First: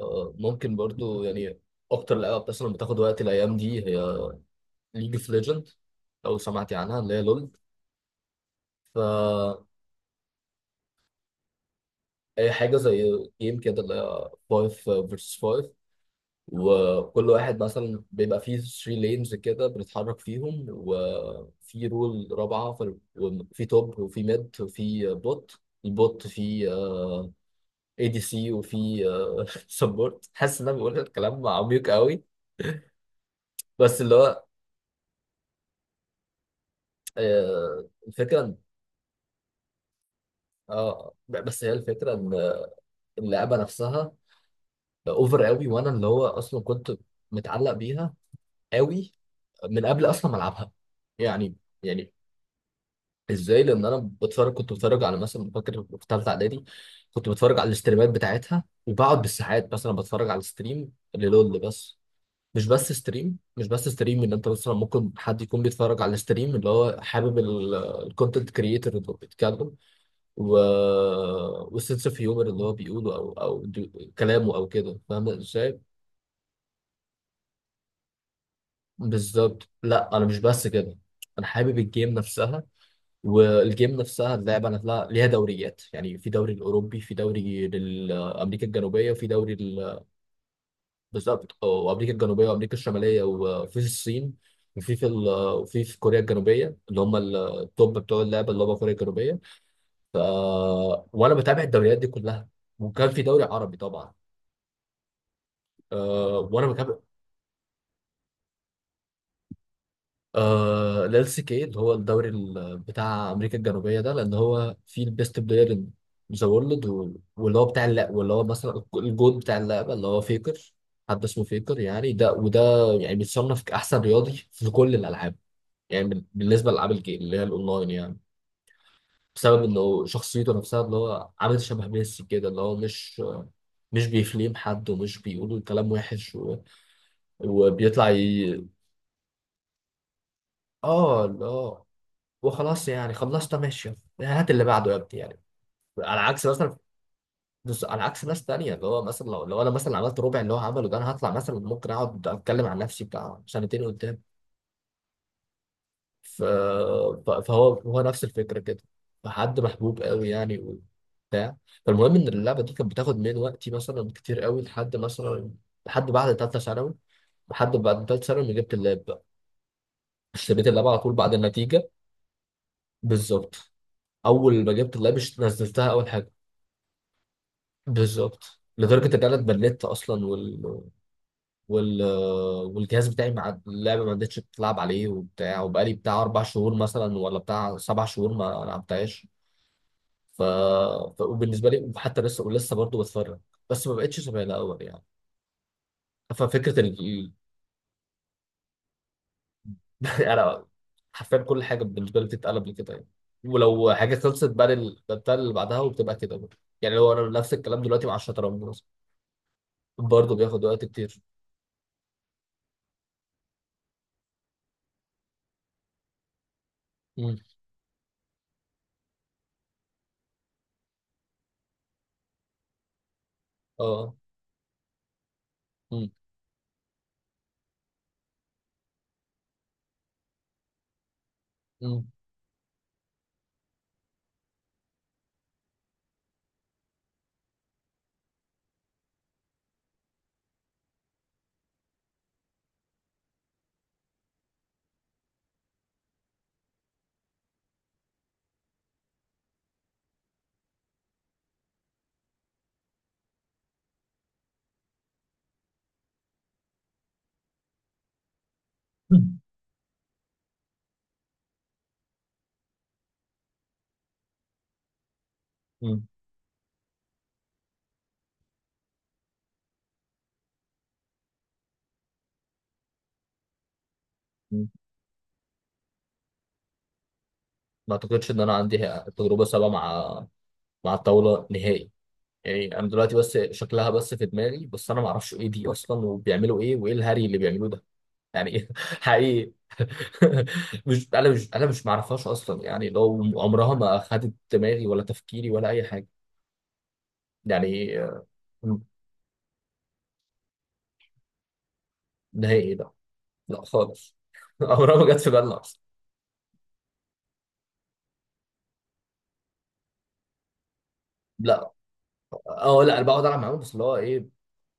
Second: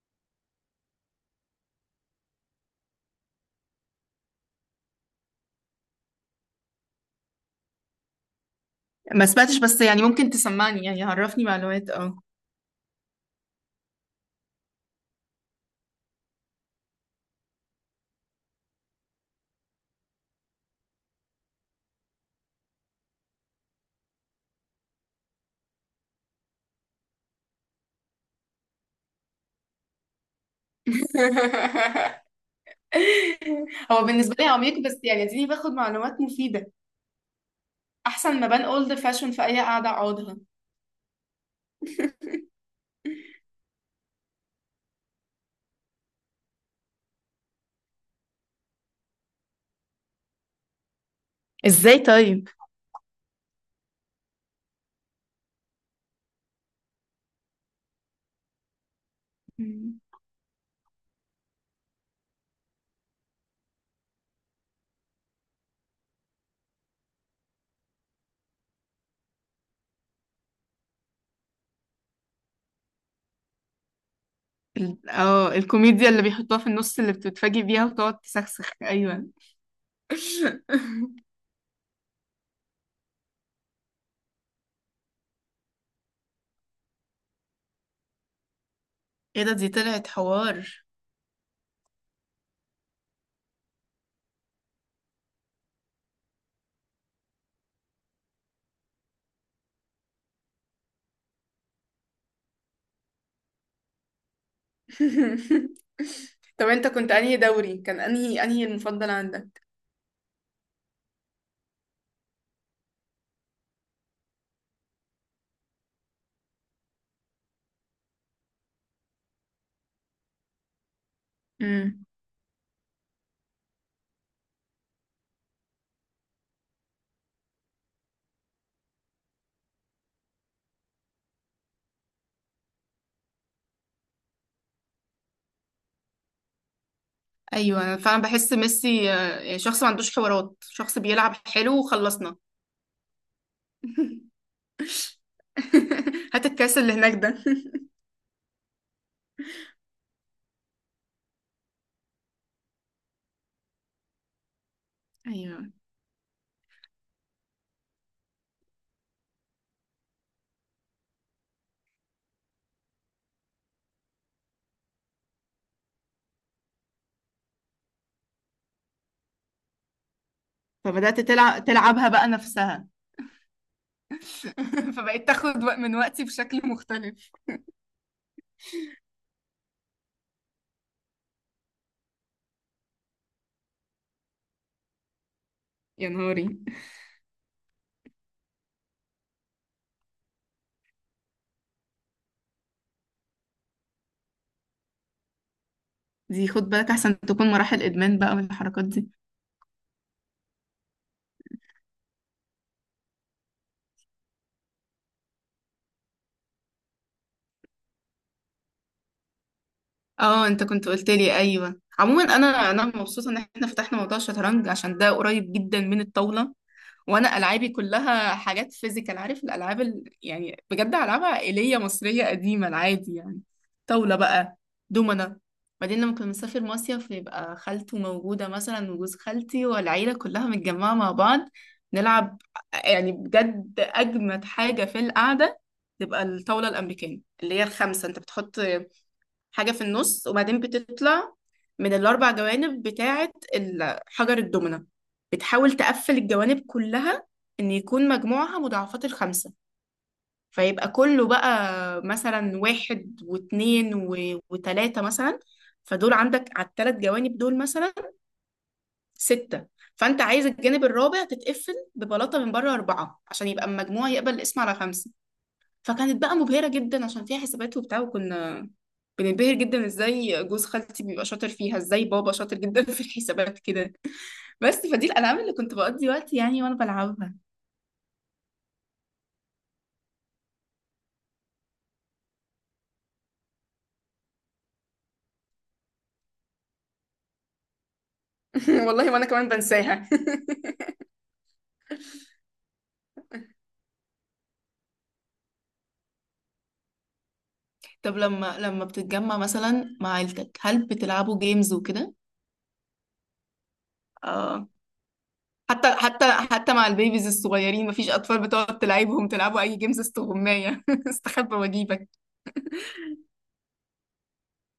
آه، ممكن برضو يعني اكتر لعبه مثلا بتاخد وقت الايام دي هي ليج اوف ليجند، لو سمعتي عنها، اللي هي لول. ما سمعتش ف بس يعني ممكن تسمعني يعني عرفني معلومات اه اي حاجه زي جيم كده اللي هي 5 فيرسس 5، وكل واحد مثلا بيبقى فيه 3 لينز كده بنتحرك فيهم، وفي رول رابعه في وفي توب وفي ميد وفي بوت. البوت فيه اي دي سي وفي سبورت. حاسس ان انا بقول الكلام عميق قوي. بس هو اللي بالنسبة هو لي عميق، بس يعني اديني باخد معلومات مفيدة، احسن ما الفكره. بان اولد فاشون في اي قعدة اقعدها. اه، بس هي الفكره ان اللعبه نفسها اوفر قوي، وانا اللي هو اصلا كنت متعلق بيها قوي من قبل اصلا ما العبها يعني ازاي يعني طيب؟ ازاي، لان انا كنت بتفرج على، مثلا فاكر في ثالثه اعدادي، كنت بتفرج على الاستريمات بتاعتها، وبقعد بالساعات مثلا مم. بتفرج على ستريم للول. بس مش بس ستريم ان انت مثلا ممكن حد يكون بيتفرج على ستريم اللي هو حابب الكونتنت كريتور اللي بيتكلم، و... والسنس اوف هيومر اللي هو بيقوله، او كلامه او كده، فاهم ازاي. الكوميديا اللي بيحطوها في النص اللي بتتفاجئ بيها وتقعد تسخسخ، ايوه. بالظبط، لا انا مش بس كده، انا حابب الجيم نفسها. والجيم نفسها اللعبه نفسها ليها دوريات يعني، في دوري الاوروبي، في دوري لامريكا الجنوبيه، وفي ايه ده؟ دي طلعت حوار. بالظبط، وامريكا الجنوبيه وامريكا الشماليه، وفي الصين، وفي في كوريا الجنوبيه اللي هم التوب بتوع اللعبه، اللي هم كوريا الجنوبيه. ف... وانا بتابع الدوريات دي كلها. وكان في دوري عربي طبعا. آه وانا طب انت بتابع. كنت انهي دوري؟ كان انهي المفضل عندك؟ ال LCK، اللي هو الدوري بتاع امريكا الجنوبيه ده، لان هو فيه البيست بلاير ان ذا وورلد، واللي هو بتاع اللعبه، واللي هو مثلا الجود بتاع اللعبه اللي هو فيكر، حد اسمه فيكر. يعني ده وده يعني بيتصنف كاحسن رياضي في كل الالعاب، يعني بالنسبه لالعاب الجيم اللي هي الاونلاين يعني، بسبب انه شخصيته نفسها اللي هو عامل شبه ميسي كده، اللي هو مش بيفليم حد، ومش بيقولوا كلام وحش ايوه، انا وبيطلع فعلا بحس ميسي. يعني شخص ما عندوش حوارات، شخص اه بيلعب حلو لا. وخلصنا. وخلاص، يعني خلصت ماشي. يعني هات اللي بعده يا ابني يعني، على عكس هات مثلا. الكاس اللي هناك ده. بص، على عكس ناس تانية، اللي هو مثلا لو انا مثلا عملت ربع اللي هو عمله ده، انا هطلع مثلا ممكن اقعد اتكلم عن نفسي بتاع سنتين قدام. ايوه، ف... فهو نفس الفكرة كده. فحد محبوب قوي يعني، وبتاع. فالمهم ان اللعبة دي كانت بتاخد من وقتي مثلا كتير قوي، لحد مثلا لحد بعد تالتة ثانوي. لحد بعد تالتة ثانوي ما جبت اللاب بقى، اشتريت اللاب على طول فبدأت بعد تلعب النتيجة. تلعبها بقى نفسها. بالظبط. اول ما جبت اللاب فبقيت تاخد نزلتها من اول وقتي حاجة. بشكل مختلف. بالظبط، لدرجه ان انا اتبلدت اصلا، وال... والجهاز بتاعي مع اللعبه ما عدتش بتلعب عليه وبتاع، وبقالي يا بتاع اربع نهاري، شهور مثلا ولا بتاع 7 شهور ما لعبتهاش. ف... وبالنسبه لي حتى لسه، ولسه برضه بتفرج، بس ما بقتش شبه الاول يعني. دي خد ففكره بالك احسن ال... تكون مراحل ادمان بقى والحركات دي. انا حرفيا كل حاجه بالنسبه لي بتتقلب لكده يعني. ولو حاجه خلصت بقى بتاع اللي بعدها وبتبقى كده برضه يعني، لو انا نفس الكلام دلوقتي مع الشطرنج مثلا برضه اه، انت بياخد وقت كنت قلت كتير. لي، ايوه. عموما انا مبسوطه ان احنا فتحنا موضوع الشطرنج عشان ده قريب جدا من الطاوله. وانا مم. العابي كلها حاجات فيزيكال، عارف الالعاب يعني بجد العاب عائليه مصريه قديمه، العادي يعني. اه. طاوله بقى، دومنه. بعدين مم. لما كنا بنسافر مصيف يبقى خالته موجوده مثلا وجوز خالتي والعيله كلها متجمعه مع بعض، مم. نلعب. يعني بجد اجمد حاجه في القعده تبقى الطاوله الامريكيه اللي هي الخمسه. انت بتحط حاجة في النص، وبعدين بتطلع من الأربع جوانب بتاعة حجر الدومنة، بتحاول تقفل الجوانب كلها إن يكون مجموعها مضاعفات الخمسة. فيبقى كله بقى مثلا واحد واتنين وتلاتة مثلا، فدول عندك على التلات جوانب دول مثلا مم. ستة. فأنت عايز الجانب الرابع تتقفل ببلاطة من بره أربعة عشان يبقى المجموع يقبل القسم على خمسة. مم. فكانت بقى مبهرة جدا عشان فيها حسابات وبتاع، وكنا بننبهر جدا ازاي جوز خالتي بيبقى شاطر فيها، ازاي بابا شاطر جدا في الحسابات كده. بس فدي الألعاب اللي كنت بقضي وقتي يعني وانا بلعبها. ما اعتقدش ان انا عندي تجربه سابقه مع الطاوله نهائي. يعني انا دلوقتي بس شكلها بس في دماغي، بس انا ما اعرفش ايه دي اصلا، وبيعملوا ايه وايه الهري اللي بيعملوه ده. يعني إيه؟ والله وانا كمان حقيقي. بنساها. مش انا مش معرفهاش اصلا يعني، لو عمرها ما اخدت دماغي ولا تفكيري ولا اي حاجه يعني طب آه،. لما بتتجمع مثلا مع عيلتك، هل بتلعبوا جيمز وكده؟ نهائي لا. لا خالص. آه. عمرها ما جت في بالنا اصلا. حتى مع البيبيز الصغيرين، مفيش أطفال بتقعد تلعبهم؟ تلعبوا أي جيمز؟ استغماية استخبى لا. وأجيبك. اه لا، انا بقعد العب معاهم، بس اللي هو ايه،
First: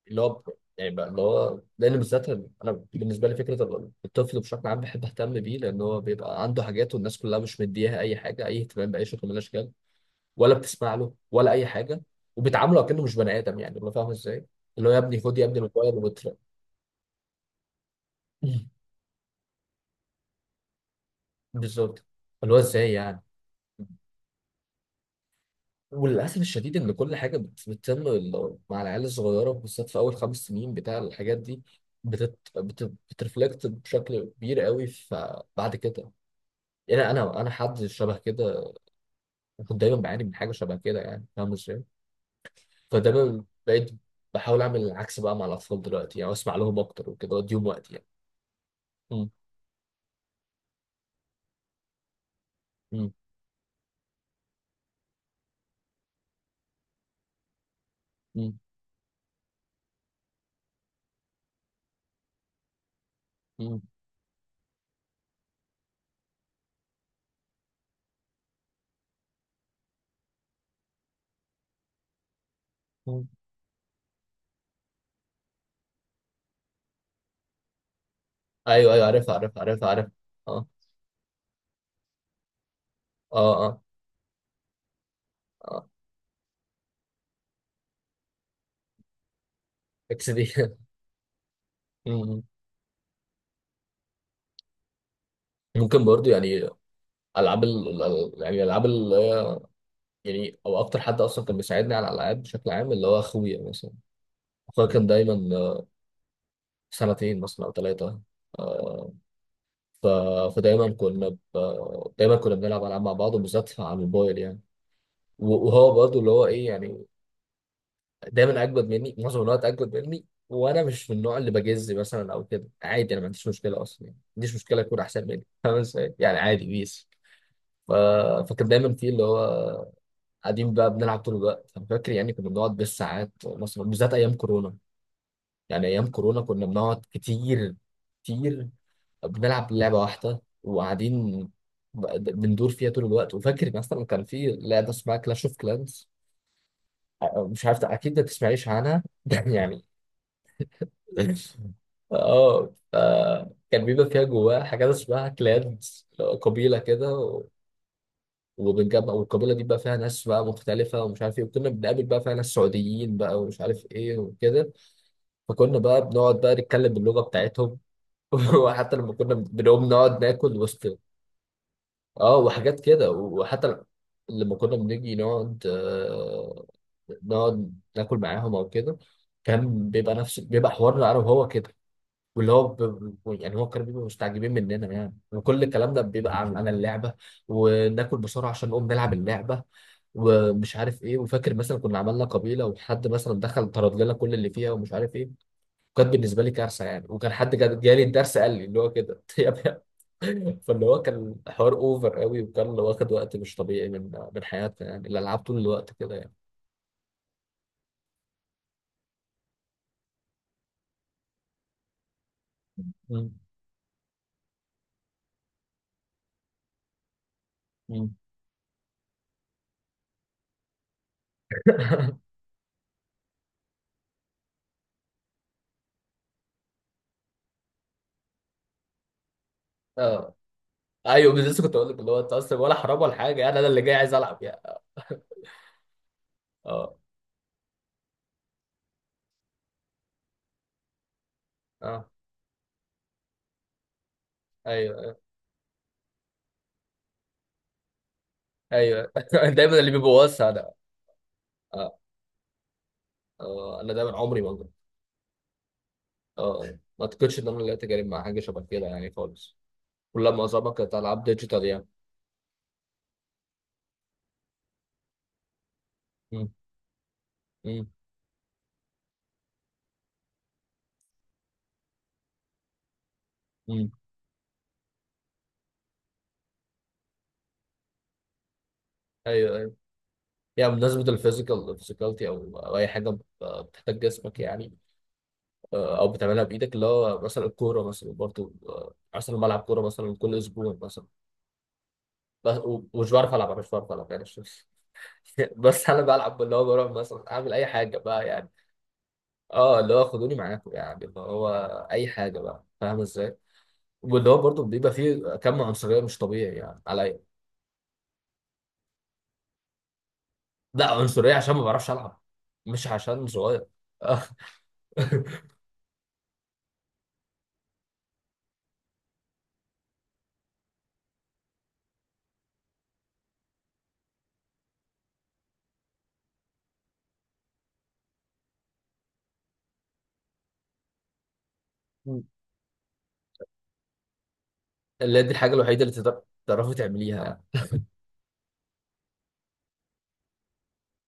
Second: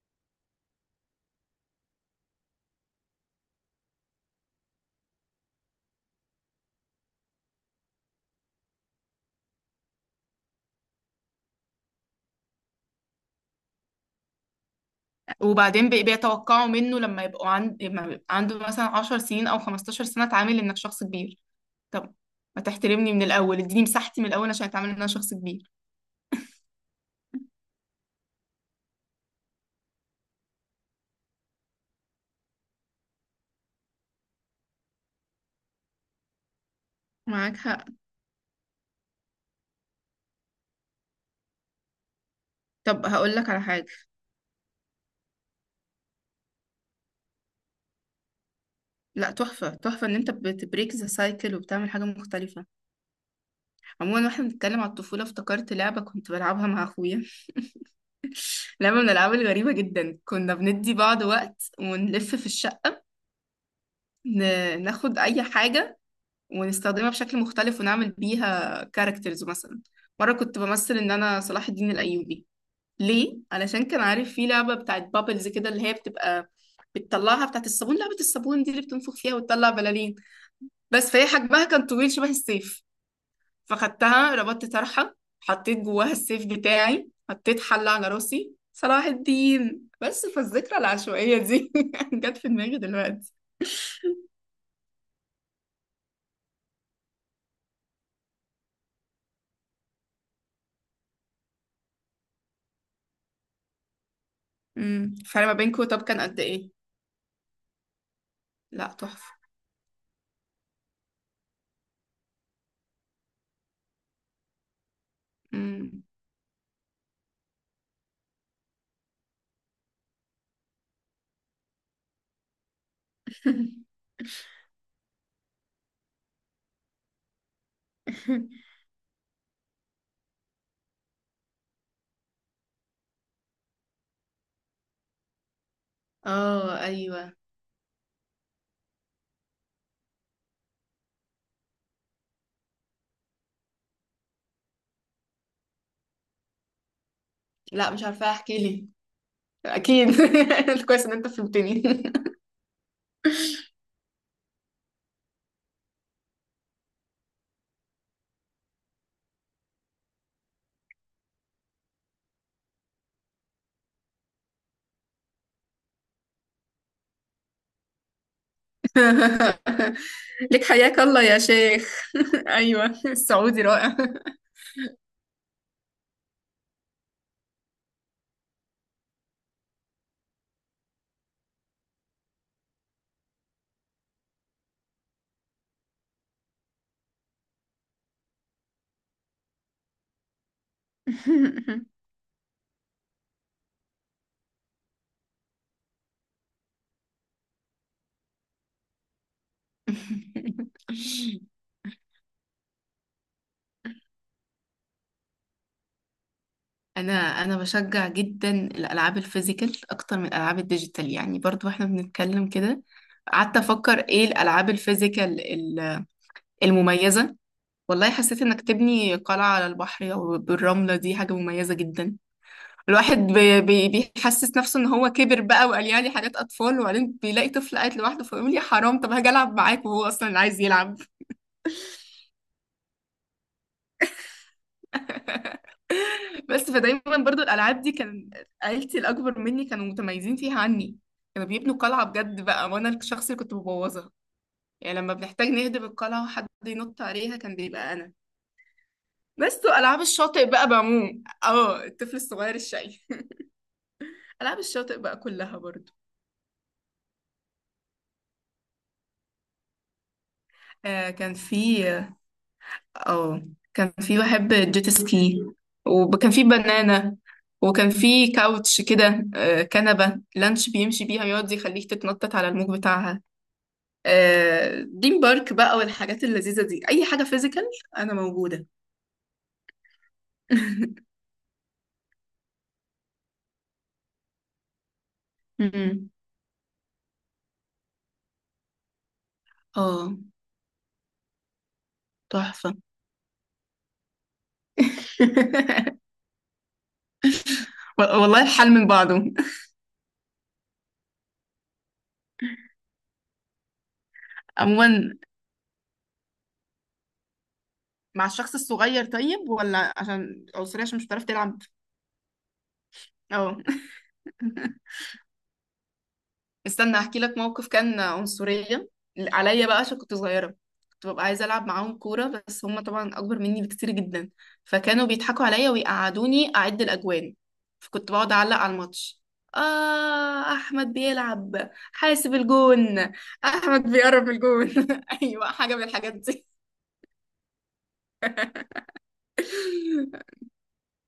اللي هو يعني بقى اللي هو، لان بالذات انا بالنسبه لي فكره الطفل بشكل عام بحب اهتم بيه، لان هو بيبقى عنده حاجات والناس كلها مش مديها اي حاجه، اي اهتمام باي شكل من الاشكال، ولا بتسمع له ولا اي حاجه، وبيتعاملوا كأنه مش بني ادم يعني، اللي فاهم ازاي، اللي هو يا ابني خد يا ابني وبعدين الموبايل وتر. بيتوقعوا منه لما يبقى عنده مثلا 10 سنين أو 15 سنة، اتعامل إنك شخص كبير. بالظبط. طب اللي هو ما ازاي تحترمني من يعني. الأول، اديني مساحتي من الأول عشان اتعامل إن أنا شخص كبير. وللاسف الشديد ان كل حاجه بتتم مع العيال الصغيره بالذات في اول 5 سنين، بتاع الحاجات دي بترفلكت بشكل كبير قوي. فبعد كده يعني انا معاك حق. حد شبه كده، كنت دايما بعاني من حاجه شبه كده يعني، فاهم ازاي. طب هقول فدايما لك على حاجة. بقيت بحاول اعمل العكس بقى مع الاطفال دلوقتي يعني، واسمع لهم اكتر وكده واديهم وقت يعني. مم. لا تحفة، تحفة ان انت بتبريك ذا سايكل وبتعمل حاجة مختلفة. مم. عموما واحنا بنتكلم على الطفولة، افتكرت لعبة كنت بلعبها مع اخويا، مم. لعبة من الالعاب الغريبة جدا. كنا بندي بعض وقت ونلف في الشقة، مم. ناخد اي حاجة ونستخدمها بشكل مختلف ونعمل بيها كاركترز. مثلا مرة كنت بمثل إن أنا صلاح الدين الأيوبي. مم. ليه؟ علشان كان عارف في لعبة بتاعت بابلز كده اللي هي بتبقى بتطلعها، بتاعت الصابون، لعبة الصابون دي اللي ايوه ايوه، بتنفخ عارفها فيها عارفها وتطلع عارفها عارفها. بلالين. اه بس فهي حجمها كان طويل شبه السيف. اه اه فخدتها، ربطت طرحة، حطيت اه. جواها السيف بتاعي، حطيت حلة على راسي، صلاح الدين. بس اكس دي. فالذكرى العشوائية دي جت مم. في دماغي دلوقتي. ممكن برضو يعني، العاب ال... ال- يعني العاب ال... يعني او اكتر حد اصلا كان بيساعدني على الالعاب بشكل عام اللي هو اخويا مثلا. اخويا كان الفرق ما دايما بينكوا آه،. طب كان قد ايه؟ سنتين مثلا او ثلاثه. لا تحفة. ف... فدايما كنا ب... دايما كنا بنلعب العاب مع بعض، وبالذات على الموبايل يعني. وهو امم برضه اللي هو ايه يعني، دايما اجمد مني معظم الوقت اجمد مني، وانا مش من النوع اللي بجز مثلا او كده، عادي انا ما عنديش مشكله اصلا يعني، ما عنديش مشكله اكون احسن مني، فاهم ازاي يعني، عادي بيس. ف... فكان دايما في اللي هو قاعدين بقى بنلعب طول الوقت، انا فاكر يعني كنا بنقعد بالساعات مثلا بالذات ايام كورونا. يعني ايام كورونا كنا اه، بنقعد ايوه. كتير كتير، بنلعب لعبة واحدة وقاعدين بندور فيها طول الوقت. وفاكر مثلا كان في لعبة اسمها كلاش اوف كلانز، مش عارف لا، مش أكيد ما عارفه، احكي تسمعيش لي. عنها. يعني، اكيد. كويس ان انت فهمتني. اه. ف- كان بيبقى فيها جواها حاجات اسمها كلانز، قبيلة كده، وبنجمع، والقبيلة دي بقى فيها ناس بقى مختلفة ومش عارف ايه، وكنا بنقابل بقى فيها ناس سعوديين بقى ومش عارف ايه وكده. فكنا بقى بنقعد بقى نتكلم باللغة بتاعتهم. وحتى لما كنا بنقوم نقعد ناكل لك وسط، حياك الله يا شيخ. اه وحاجات ايوه، كده. السعودي وحتى رائع. لما كنا بنيجي نقعد نقعد ناكل معاهم او كده، كان بيبقى نفس بيبقى حوارنا انا وهو كده، واللي هو يعني هو، كانوا بيبقوا مستعجبين مننا يعني، وكل الكلام ده بيبقى عن اللعبه، وناكل بسرعه عشان نقوم نلعب اللعبه، ومش عارف ايه. وفاكر مثلا كنا عملنا قبيله وحد مثلا دخل طرد لنا كل اللي فيها ومش عارف ايه، وكانت بالنسبه لي كارثه يعني. وكان حد جالي الدرس قال لي اللي هو كده. يا ابني، فاللي هو كان حوار اوفر قوي، وكان اللي واخد وقت مش طبيعي من حياتنا يعني، الالعاب طول الوقت كده يعني. انا انا بشجع جدا الالعاب الفيزيكال اكتر من الالعاب الديجيتال، يعني برضو احنا بنتكلم كده. مم. قعدت افكر ايه الالعاب الفيزيكال المميزه. والله مم. حسيت انك تبني قلعه على البحر او بالرمله، دي حاجه مميزه جدا. الواحد بي بي بيحسس نفسه ان هو كبر بقى وقال يعني حاجات اطفال، وبعدين بيلاقي طفل قاعد لوحده فيقول يا حرام طب هاجي العب معاك، وهو اصلا اه اللي عايز يلعب. ايوه، بس لسه كنت اقول لك اللي هو انت اصلا ولا حرام ولا حاجه يعني، انا اللي جاي عايز العب يعني. بس اه. فدايما برضو الالعاب دي كان عيلتي الاكبر مني كانوا متميزين فيها عني. كانوا بيبنوا قلعه اه. بجد بقى، وانا الشخص اللي كنت ببوظها. يعني لما ايوه بنحتاج نهدم القلعه وحد ينط عليها، كان بيبقى انا. ايوه، بس دايما اللي والعاب الشاطئ بيبوظها بقى انا. بعموم، اه اه. الطفل الصغير الشقي. اه انا دايما عمري ما العاب جربت. الشاطئ بقى كلها برضو. اه. آه. ما اعتقدش ان انا اللي اتجارب مع حاجه شبه كده يعني خالص. كلها معظمها كانت آه العاب كان ديجيتال في يعني. اه كان في بحب جيت سكي. وكان في مم. بنانة، مم. وكان في كاوتش كده، كنبة لانش بيمشي بيها يقعد يخليك تتنطط على الموج بتاعها. مم. دريم بارك بقى والحاجات اللذيذة دي، أي حاجة فيزيكال أنا موجودة. ايوه ايوه. يعني بمناسبه الفيزيكال فيزيكالتي او اي حاجه بتحتاج جسمك يعني، آه،. او أمم. بتعملها بايدك، اللي هو مثلا الكوره مثلا برضو، آه، مثلا بلعب كوره اه، مثلا كل اسبوع مثلا. بس تحفة. ومش بعرف العب، أنا مش بعرف العب يعني بس انا بلعب اللي هو بروح مثلا اعمل اي حاجه بقى والله يعني. الحال من بعضه. اه اللي هو خدوني معاكم يعني، اللي هو اي حاجه بقى، فاهم ازاي. واللي هو برضو بيبقى عموما فيه كم عنصريه مش طبيعي يعني عليا. مع الشخص الصغير طيب، ولا عشان عنصرية، لا، عشان مش بتعرف عنصريه عشان تلعب؟ ما بعرفش العب، مش عشان اه. صغير. آه،. استنى احكي لك موقف كان عنصرية عليا بقى عشان كنت صغيرة. كنت ببقى عايزة ألعب معاهم كورة، بس هم طبعا أكبر مني بكتير جدا. فكانوا بيضحكوا عليا ويقعدوني أعد الأجوان. فكنت بقعد أعلق على الماتش. آه أحمد بيلعب، حاسب الجون، أحمد بيقرب الجون. اللي هي دي أيوة الحاجه حاجة الوحيده من اللي الحاجات دي. تعرفي تعمليها.